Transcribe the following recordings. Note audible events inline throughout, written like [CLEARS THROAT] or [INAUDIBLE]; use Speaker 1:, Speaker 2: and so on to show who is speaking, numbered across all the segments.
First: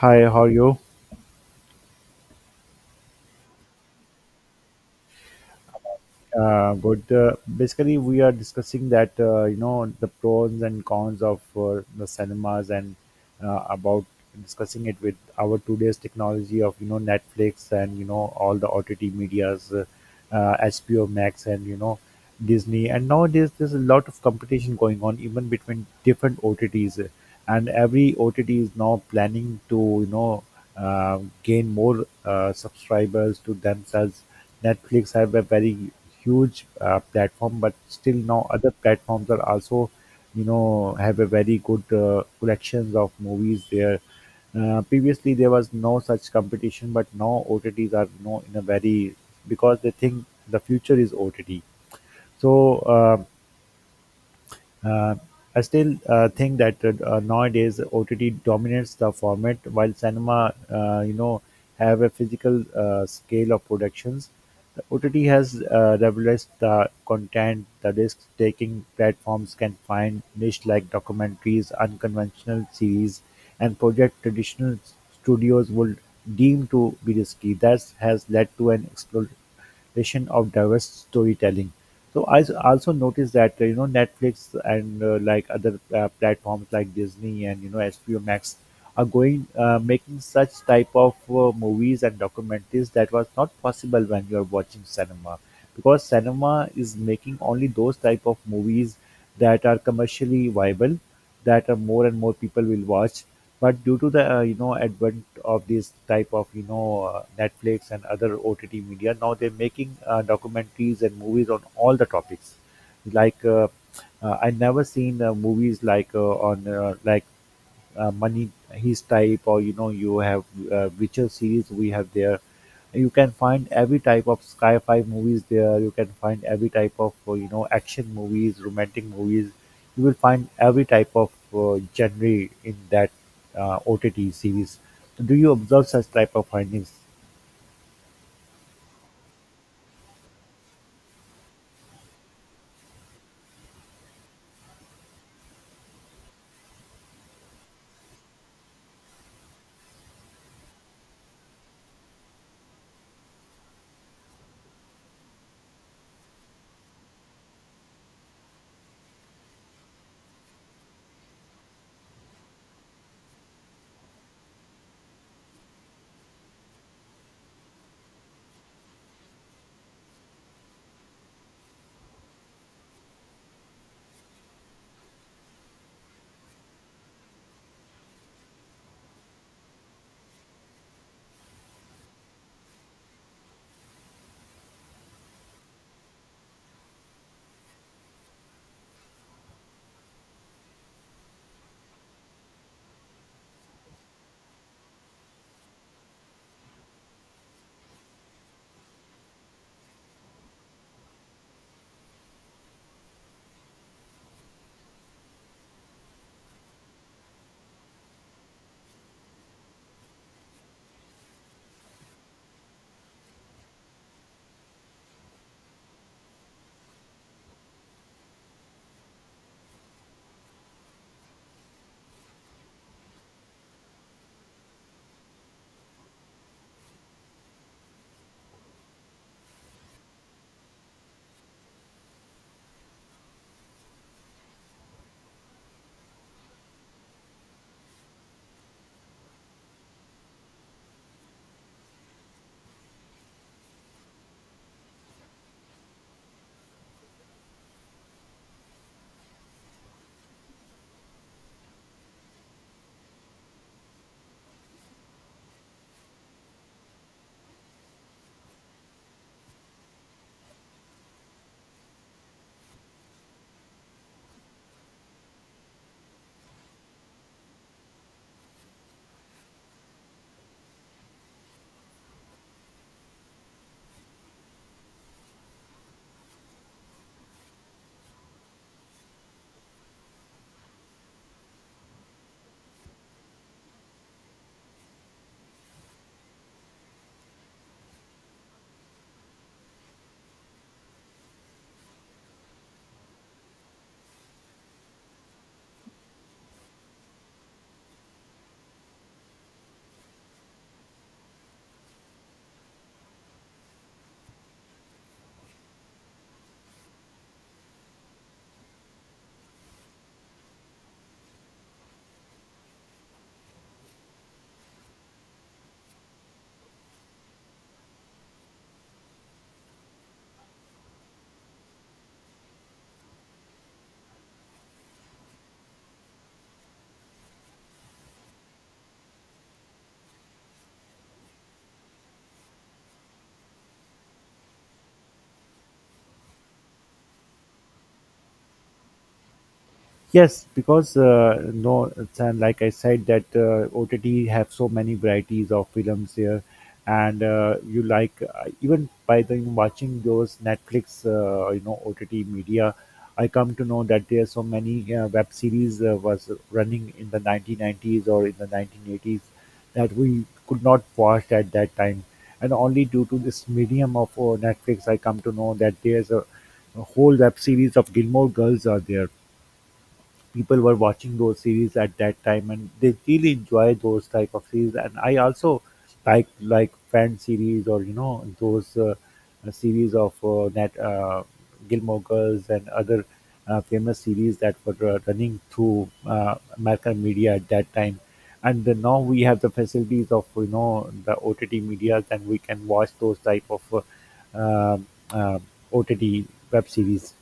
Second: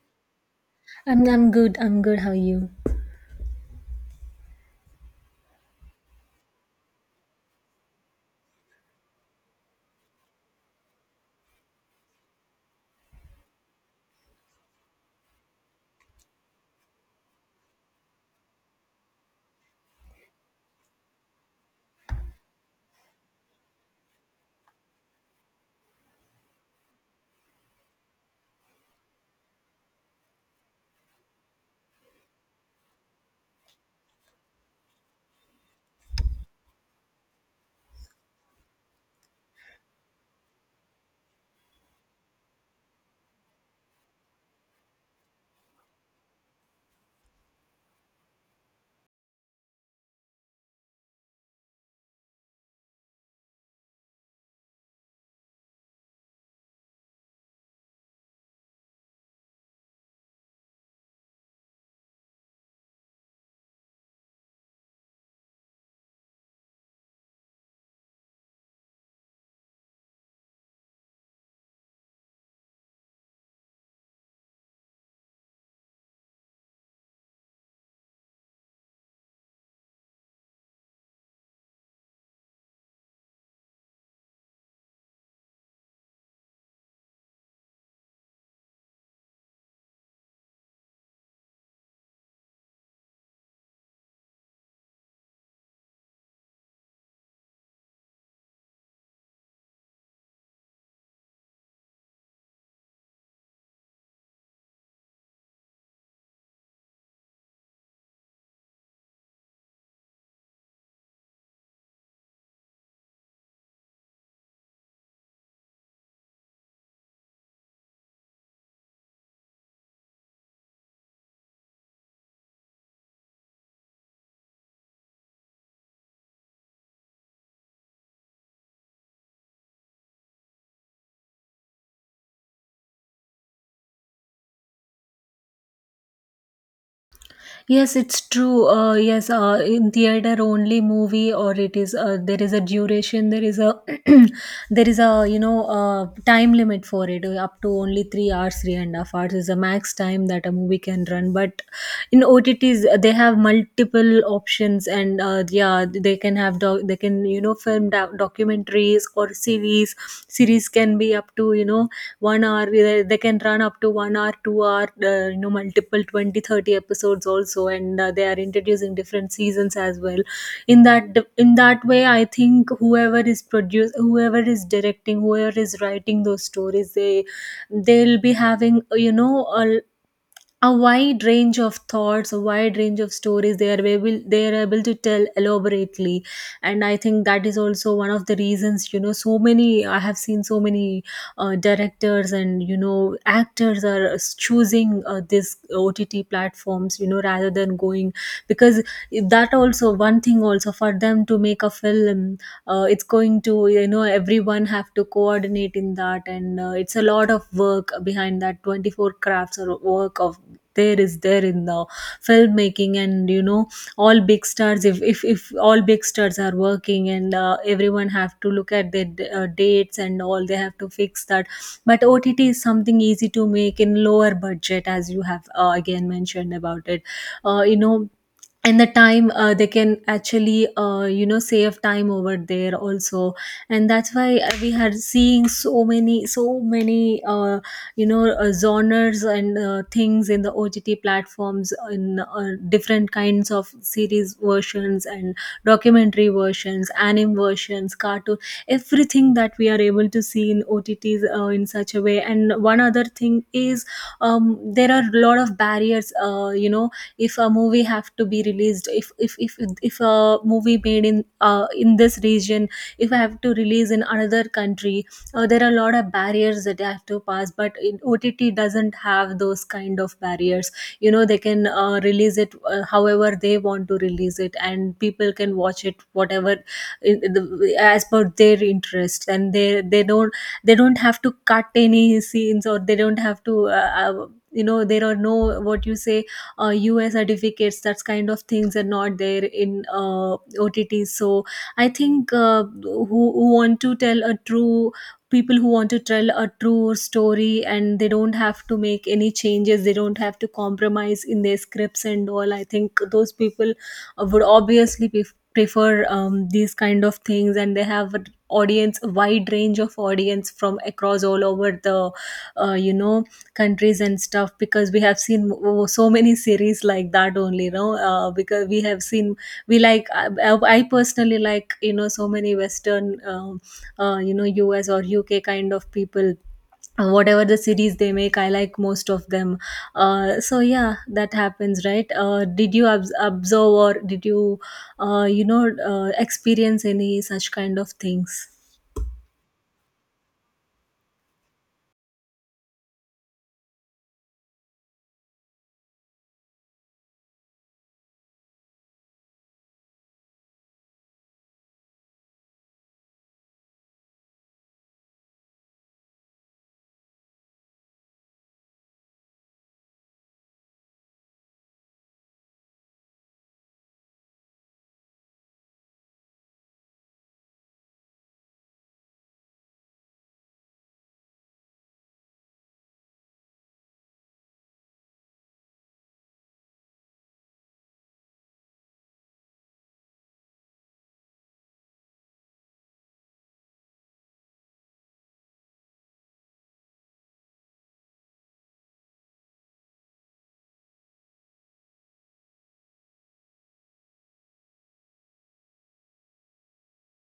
Speaker 1: Hi, how are you?
Speaker 2: I'm good. I'm good. How are you?
Speaker 1: Good. Basically, we are discussing that the pros and cons of the cinemas and about discussing it with our today's technology of Netflix and all the OTT medias, HBO Max, and Disney. And nowadays, there's a lot of competition going on, even between different OTTs. And every OTT is now planning to gain more subscribers to themselves. Netflix have a very huge platform, but still now other platforms are also have a very good collections of movies there. Previously, there was no such competition, but now OTTs are in a very because they think the future is OTT. So uh, I still think that nowadays OTT dominates the format, while cinema, have a physical scale of productions. The OTT has revolutionized the content. The risk-taking platforms can find niche like documentaries, unconventional series, and project traditional studios would deem to be risky. That has led to an explosion vision of diverse storytelling. So also noticed that Netflix and like other platforms like Disney and HBO Max are going making such type of movies and documentaries that was not possible when you are watching cinema, because cinema is making only those type of movies that are commercially viable, that are more and more people will watch, but due to the advent of this type of Netflix and other OTT media, now they're making documentaries and movies on all the topics. Like I never seen movies like on money his type, or you know you have Witcher series we have there. You can find every type of sci-fi movies there. You can find every type of action movies, romantic movies. You will find every type of genre in that OTT series. Do you observe such type of findings?
Speaker 2: Yes, it's true. Yes, in theater only movie, or it is, there is a duration, there is a [CLEARS THROAT] there is a you know time limit for it. Up to only 3 hours, three and a half hours is the max time that a movie can run. But in OTTs, they have multiple options, and yeah, they can have they can, film documentaries or series. Series can be up to, you know, 1 hour. They can run up to 1 hour, 2 hour, multiple 20, 30 episodes also. And they are introducing different seasons as well. In that way, I think whoever is produce, whoever is directing, whoever is writing those stories, they they'll be having, you know, a wide range of thoughts, a wide range of stories. They are able, they are able to tell elaborately. And I think that is also one of the reasons, you know. So many, I have seen so many directors and, you know, actors are choosing this OTT platforms, you know, rather than going. Because that also one thing also for them to make a film, it's going to, you know, everyone have to coordinate in that. And it's a lot of work behind that, 24 crafts or work of there is there in the filmmaking. And you know, all big stars, if all big stars are working and everyone have to look at their dates and all, they have to fix that. But OTT is something easy to make in lower budget, as you have again mentioned about it. uh, you know and the time, they can actually, save time over there also. And that's why we are seeing so many genres and things in the OTT platforms, in different kinds of series versions and documentary versions, anime versions, cartoon, everything that we are able to see in OTTs, in such a way. And one other thing is, there are a lot of barriers. If a movie have to be released, if a movie made in this region, if I have to release in another country, there are a lot of barriers that I have to pass. But in OTT, doesn't have those kind of barriers. You know, they can release it however they want to release it, and people can watch it whatever in the, as per their interest. And they don't, they don't have to cut any scenes, or they don't have to there are no, what you say, ua certificates, that's kind of things are not there in OTT. So I think who want to tell a true, people who want to tell a true story, and they don't have to make any changes, they don't have to compromise in their scripts and all. I think those people would obviously prefer these kind of things. And they have an audience, a wide range of audience, from across all over the uh, you know countries and stuff. Because we have seen so many series like that only, you know. Because we have seen, we like I personally like, you know, so many western uh, you know US or UK kind of people. Whatever the series they make, I like most of them. So yeah, that happens, right? Did you observe, or did you, you know experience any such kind of things?
Speaker 1: Yes, because no, like I said, that OTT have so many varieties of films here, and you like even by the watching those Netflix, OTT media, I come to know that there are so many web series was running in the 1990s or in the 1980s that we could not watch at that time, and only due to this medium of Netflix, I come to know that there's a whole web series of Gilmore Girls are there. People were watching those series at that time and they really enjoy those type of series, and I also like fan series or those series of that Gilmore Girls and other famous series that were running through American media at that time. And then now we have the facilities of the OTT media and we can watch those type of uh, uh, OTT web series.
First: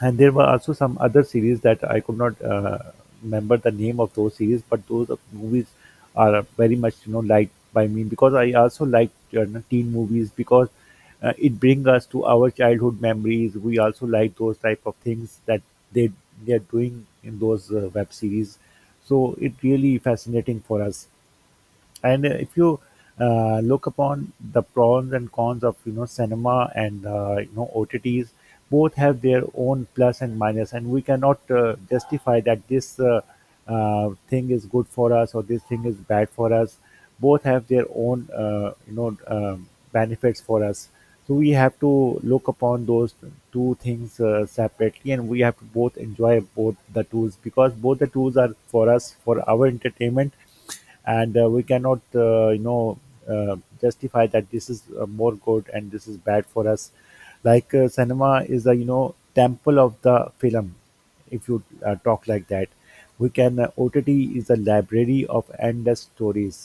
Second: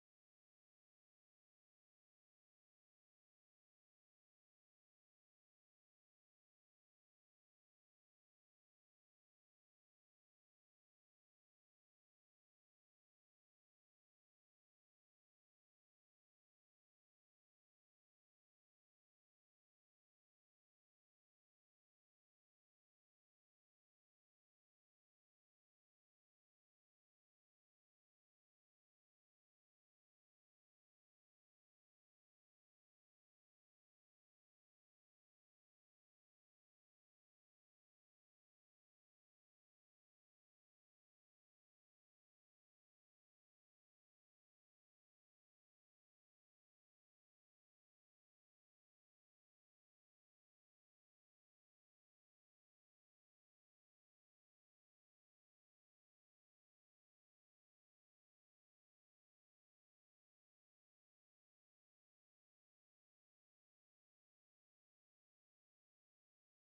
Speaker 1: And there were also some other series that I could not remember the name of those series, but those movies are very much liked by me because I also like, teen movies, because it brings us to our childhood memories. We also like those type of things that they they are doing in those web series, so it really fascinating for us. And if you look upon the pros and cons of cinema and OTTs, both have their own plus and minus, and we cannot justify that this thing is good for us or this thing is bad for us. Both have their own benefits for us. So we have to look upon those two things separately, and we have to both enjoy both the tools because both the tools are for us for our entertainment. And we cannot justify that this is more good and this is bad for us. Like cinema is a temple of the film, if you talk like that. We can OTT is a library of endless stories.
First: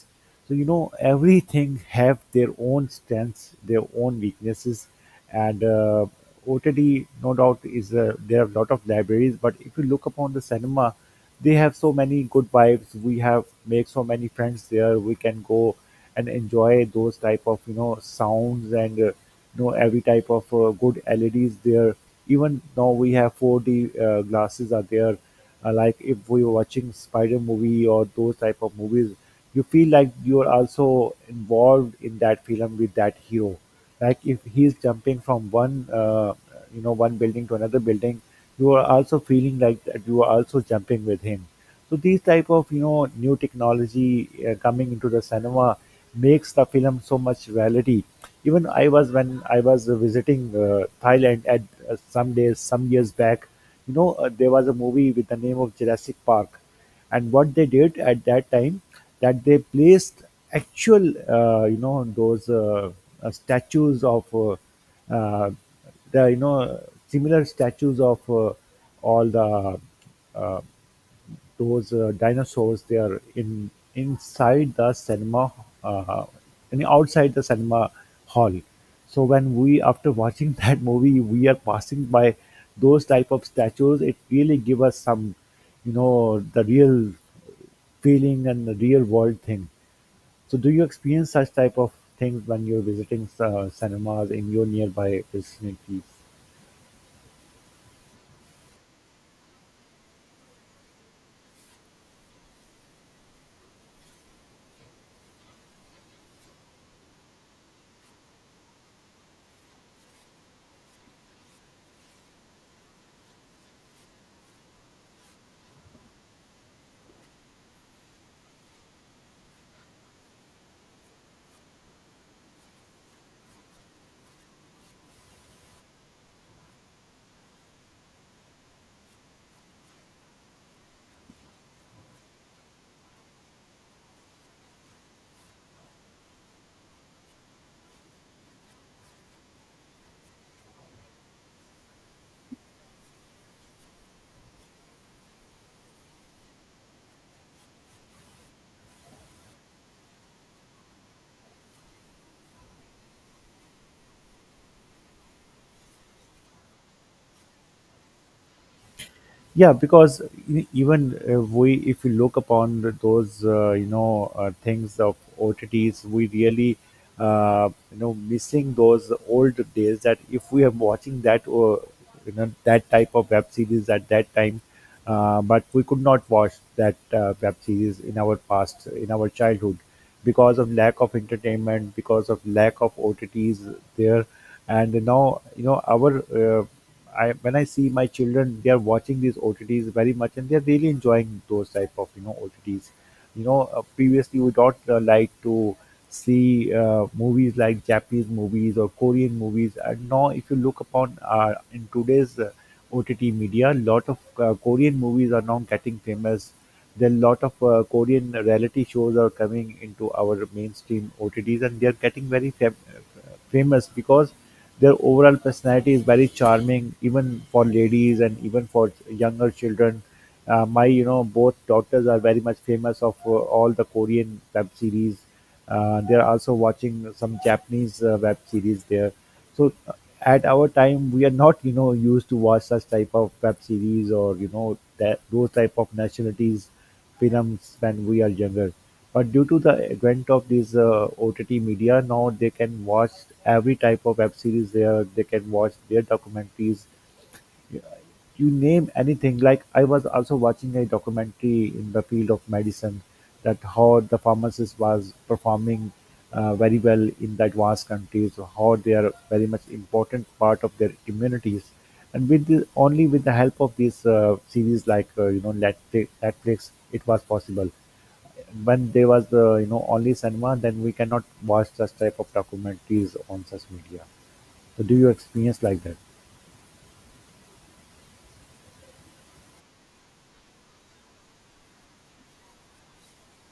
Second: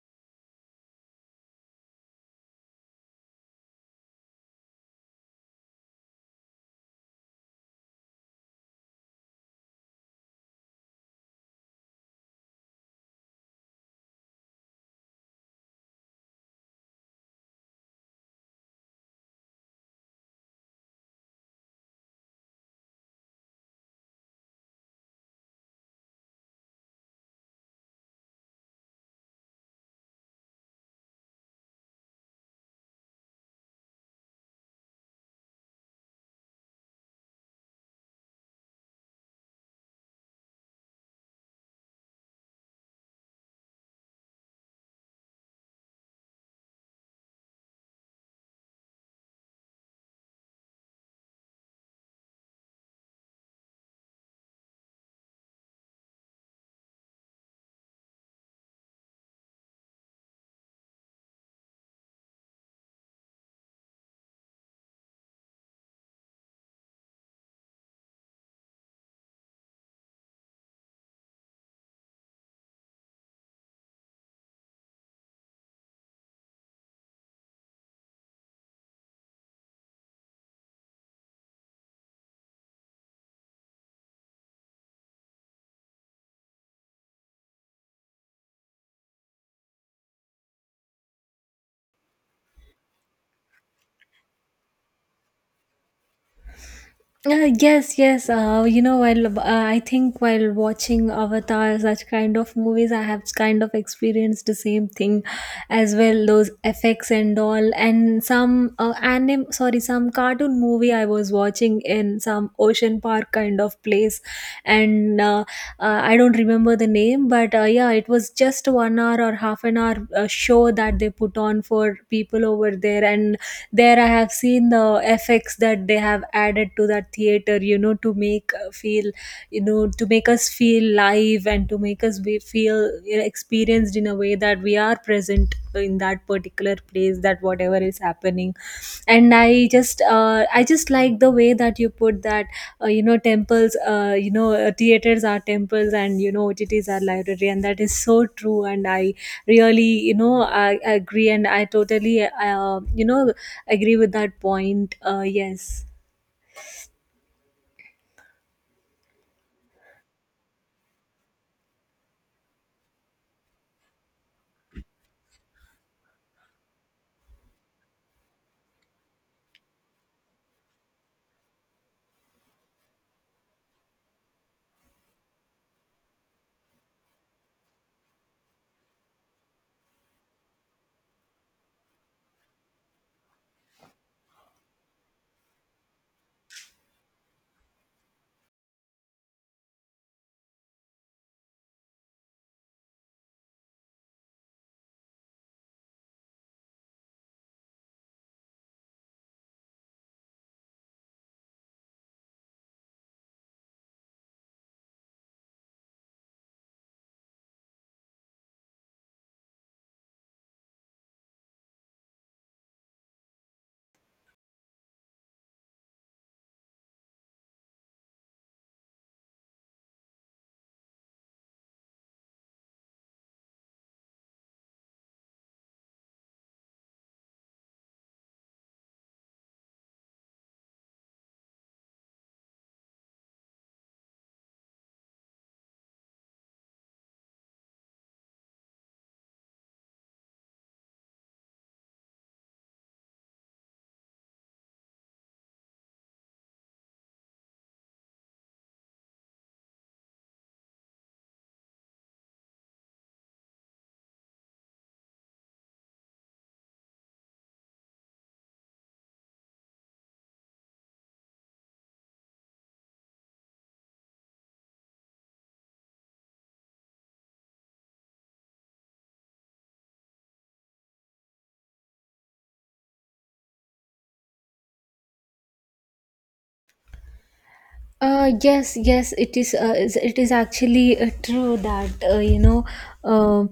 Speaker 1: So everything have their own strengths, their own weaknesses, and OTT no doubt is there are a lot of libraries. But if you look upon the cinema, they have so many good vibes. We have make so many friends there. We can go and enjoy those type of sounds and every type of good LEDs there. Even now we have 4D glasses are there. Like if we were watching Spider movie or those type of movies, you feel like you are also involved in that film with that hero. Like if he is jumping from one you know one building to another building, you are also feeling like that you are also jumping with him. So these type of new technology coming into the cinema makes the film so much reality. Even I was When I was visiting Thailand at some days some years back, there was a movie with the name of Jurassic Park, and what they did at that time, that they placed actual those statues of uh, the you know similar statues of all the uh, those dinosaurs they are in inside the cinema, uh, in outside the cinema hall. So when we after watching [LAUGHS] that movie we are passing by those type of statues, it really give us some the real feeling and the real world thing. So do you experience such type of things when you're visiting cinemas in your nearby vicinities?
Speaker 2: Yes, yes. You know, while I think while watching Avatar, such kind of movies, I have kind of experienced the same thing, as well. Those effects and all. And some anime, sorry, some cartoon movie I was watching in some ocean park kind of place. And I don't remember the name, but yeah, it was just 1 hour or half an hour show that they put on for people over there. And there, I have seen the effects that they have added to that theater, you know, to make feel, you know, to make us feel live, and to make us be, feel, you know, experienced in a way that we are present in that particular place, that whatever is happening. And I just like the way that you put that, temples, theaters are temples, and you know, OTTs are library. And that is so true, and I really, you know, I agree. And I totally, agree with that point, yes.
Speaker 1: Yeah, because even we if we look upon those things of OTTs, we really missing those old days, that if we are watching that that type of web series at that time. But we could not watch that web series in our past in our childhood, because of lack of entertainment, because of lack of OTTs there. And now, you know our I when I see my children, they are watching these OTTs very much, and they're really enjoying those type of OTTs. Previously we don't like to see movies like Japanese movies or Korean movies. And now, if you look upon in today's OTT media, lot of Korean movies are now getting famous. There are lot of Korean reality shows are coming into our mainstream OTTs, and they are getting very famous because their overall personality is very charming, even for ladies and even for younger children. My both daughters are very much famous of all the Korean web series. They are also watching some Japanese web series there. So at our time, we are not used to watch such type of web series or that those type of nationalities films when we are younger. But due to the advent of these OTT media, now they can watch every type of web series there. They can watch their documentaries. You name anything. Like I was also watching a documentary in the field of medicine, that how the pharmacist was performing very well in the advanced countries, how they are very much important part of their communities. And only with the help of these series like Netflix, it was possible. When there was only cinema, then we cannot watch such type of documentaries on such media. So do you experience like that?
Speaker 2: Yes, yes, it is. It is actually true that, you know. Uh,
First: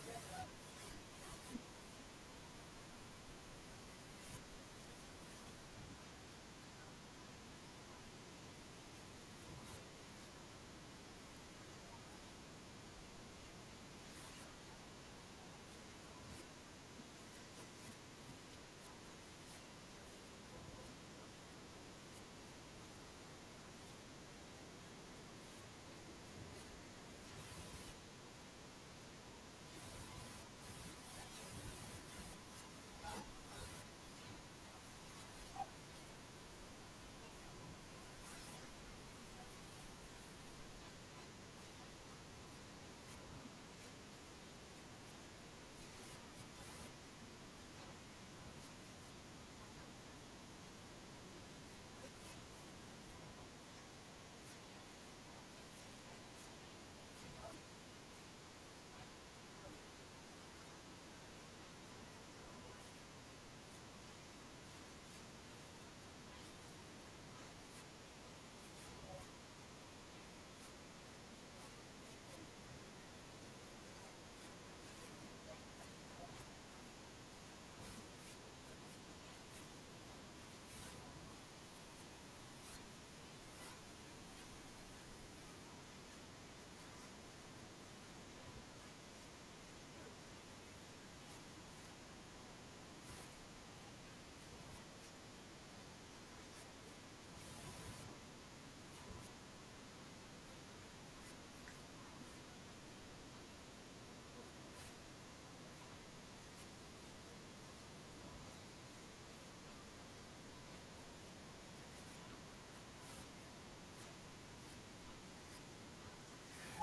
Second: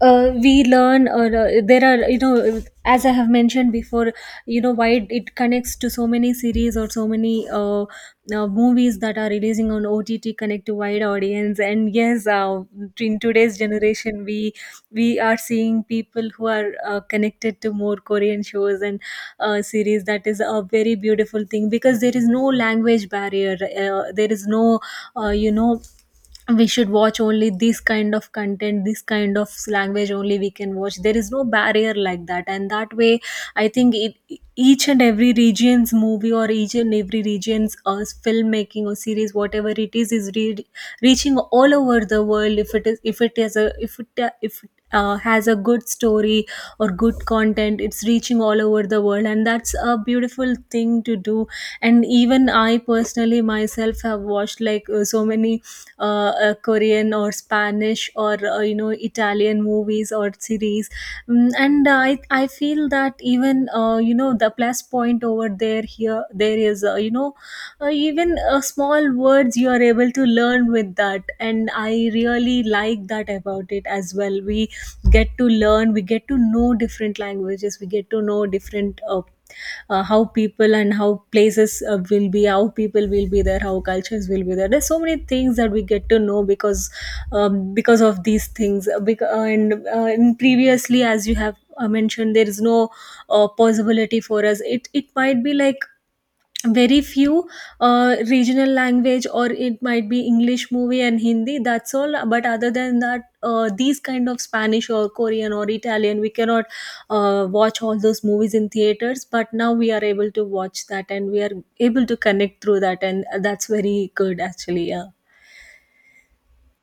Speaker 2: we learn, or there are, you know, as I have mentioned before, you know, why it, it connects to so many series or so many movies that are releasing on OTT, connect to wide audience. And yes, in today's generation, we are seeing people who are connected to more Korean shows and series. That is a very beautiful thing, because there is no language barrier. There is no, uh, you know we should watch only this kind of content, this kind of language only we can watch, there is no barrier like that. And that way, I think it, each and every region's movie, or each and every region's filmmaking or series, whatever it is, reaching all over the world. If it is if it is a if it, has a good story or good content, it's reaching all over the world. And that's a beautiful thing to do. And even I personally myself have watched like so many Korean or Spanish or Italian movies or series. Mm, and I feel that, even the plus point over there, here there is, even small words you are able to learn with that. And I really like that about it as well. We get to learn, we get to know different languages, we get to know different how people and how places will be, how people will be there, how cultures will be there. There's so many things that we get to know because, because of these things. And previously, as you have mentioned, there is no possibility for us. It might be like very few regional language, or it might be English movie and Hindi, that's all. But other than that, these kind of Spanish or Korean or Italian, we cannot watch all those movies in theaters. But now we are able to watch that, and we are able to connect through that. And that's very good actually, yeah.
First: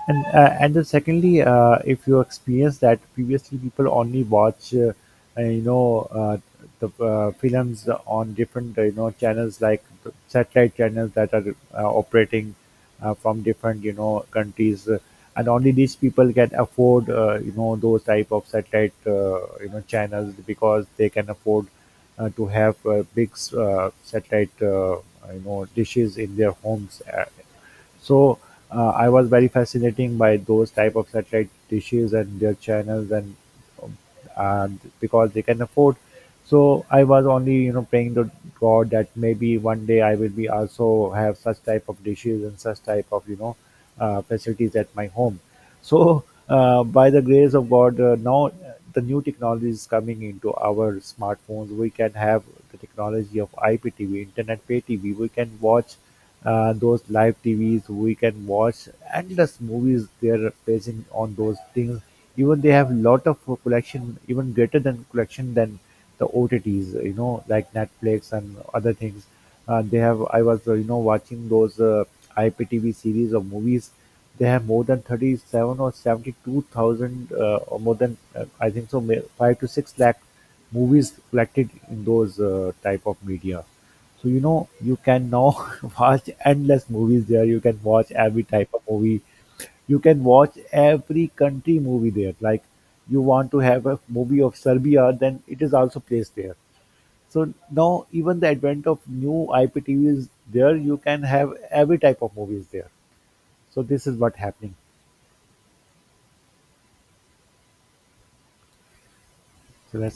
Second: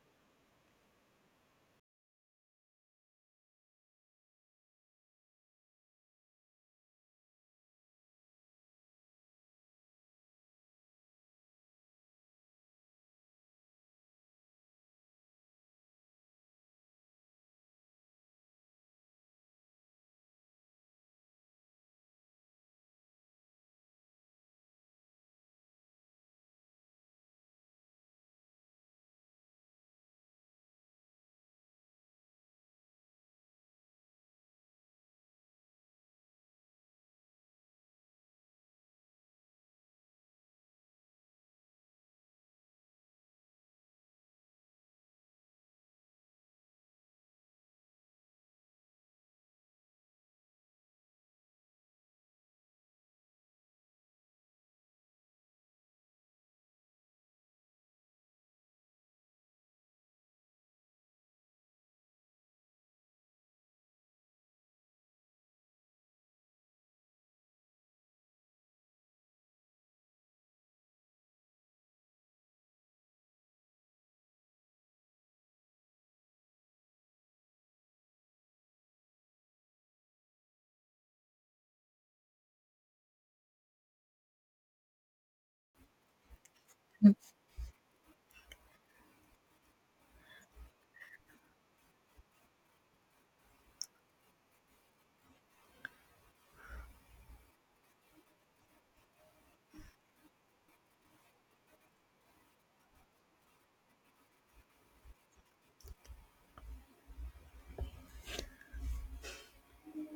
Speaker 1: And then secondly, if you experience that previously people only watch uh, you know uh, the films on different channels like the satellite channels that are operating from different countries, and only these people can afford those type of satellite channels because they can afford to have big satellite dishes in their homes. So I was very fascinating by those type of satellite dishes and their channels, um, and because they can afford. So I was only praying to God that maybe one day I will be also have such type of dishes and such type of facilities at my home. So, by the grace of God, now the new technology is coming into our smartphones. We can have the technology of IPTV, Internet Pay TV. We can watch those live TVs. We can watch endless movies. They are placing on those things. Even they have lot of collection, even greater than collection than the OTTs. Like Netflix and other things. They have. I was watching those IPTV series of movies. They have more than 37 or 72,000, or more than I think so, 5 to 6 lakh movies collected in those type of media. So you can now [LAUGHS] watch endless movies there. You can watch every type of movie. You can watch every country movie there. Like you want to have a movie of Serbia, then it is also placed there. So now even the advent of new IPTV is there. You can have every type of movies there. So this is what happening. So let's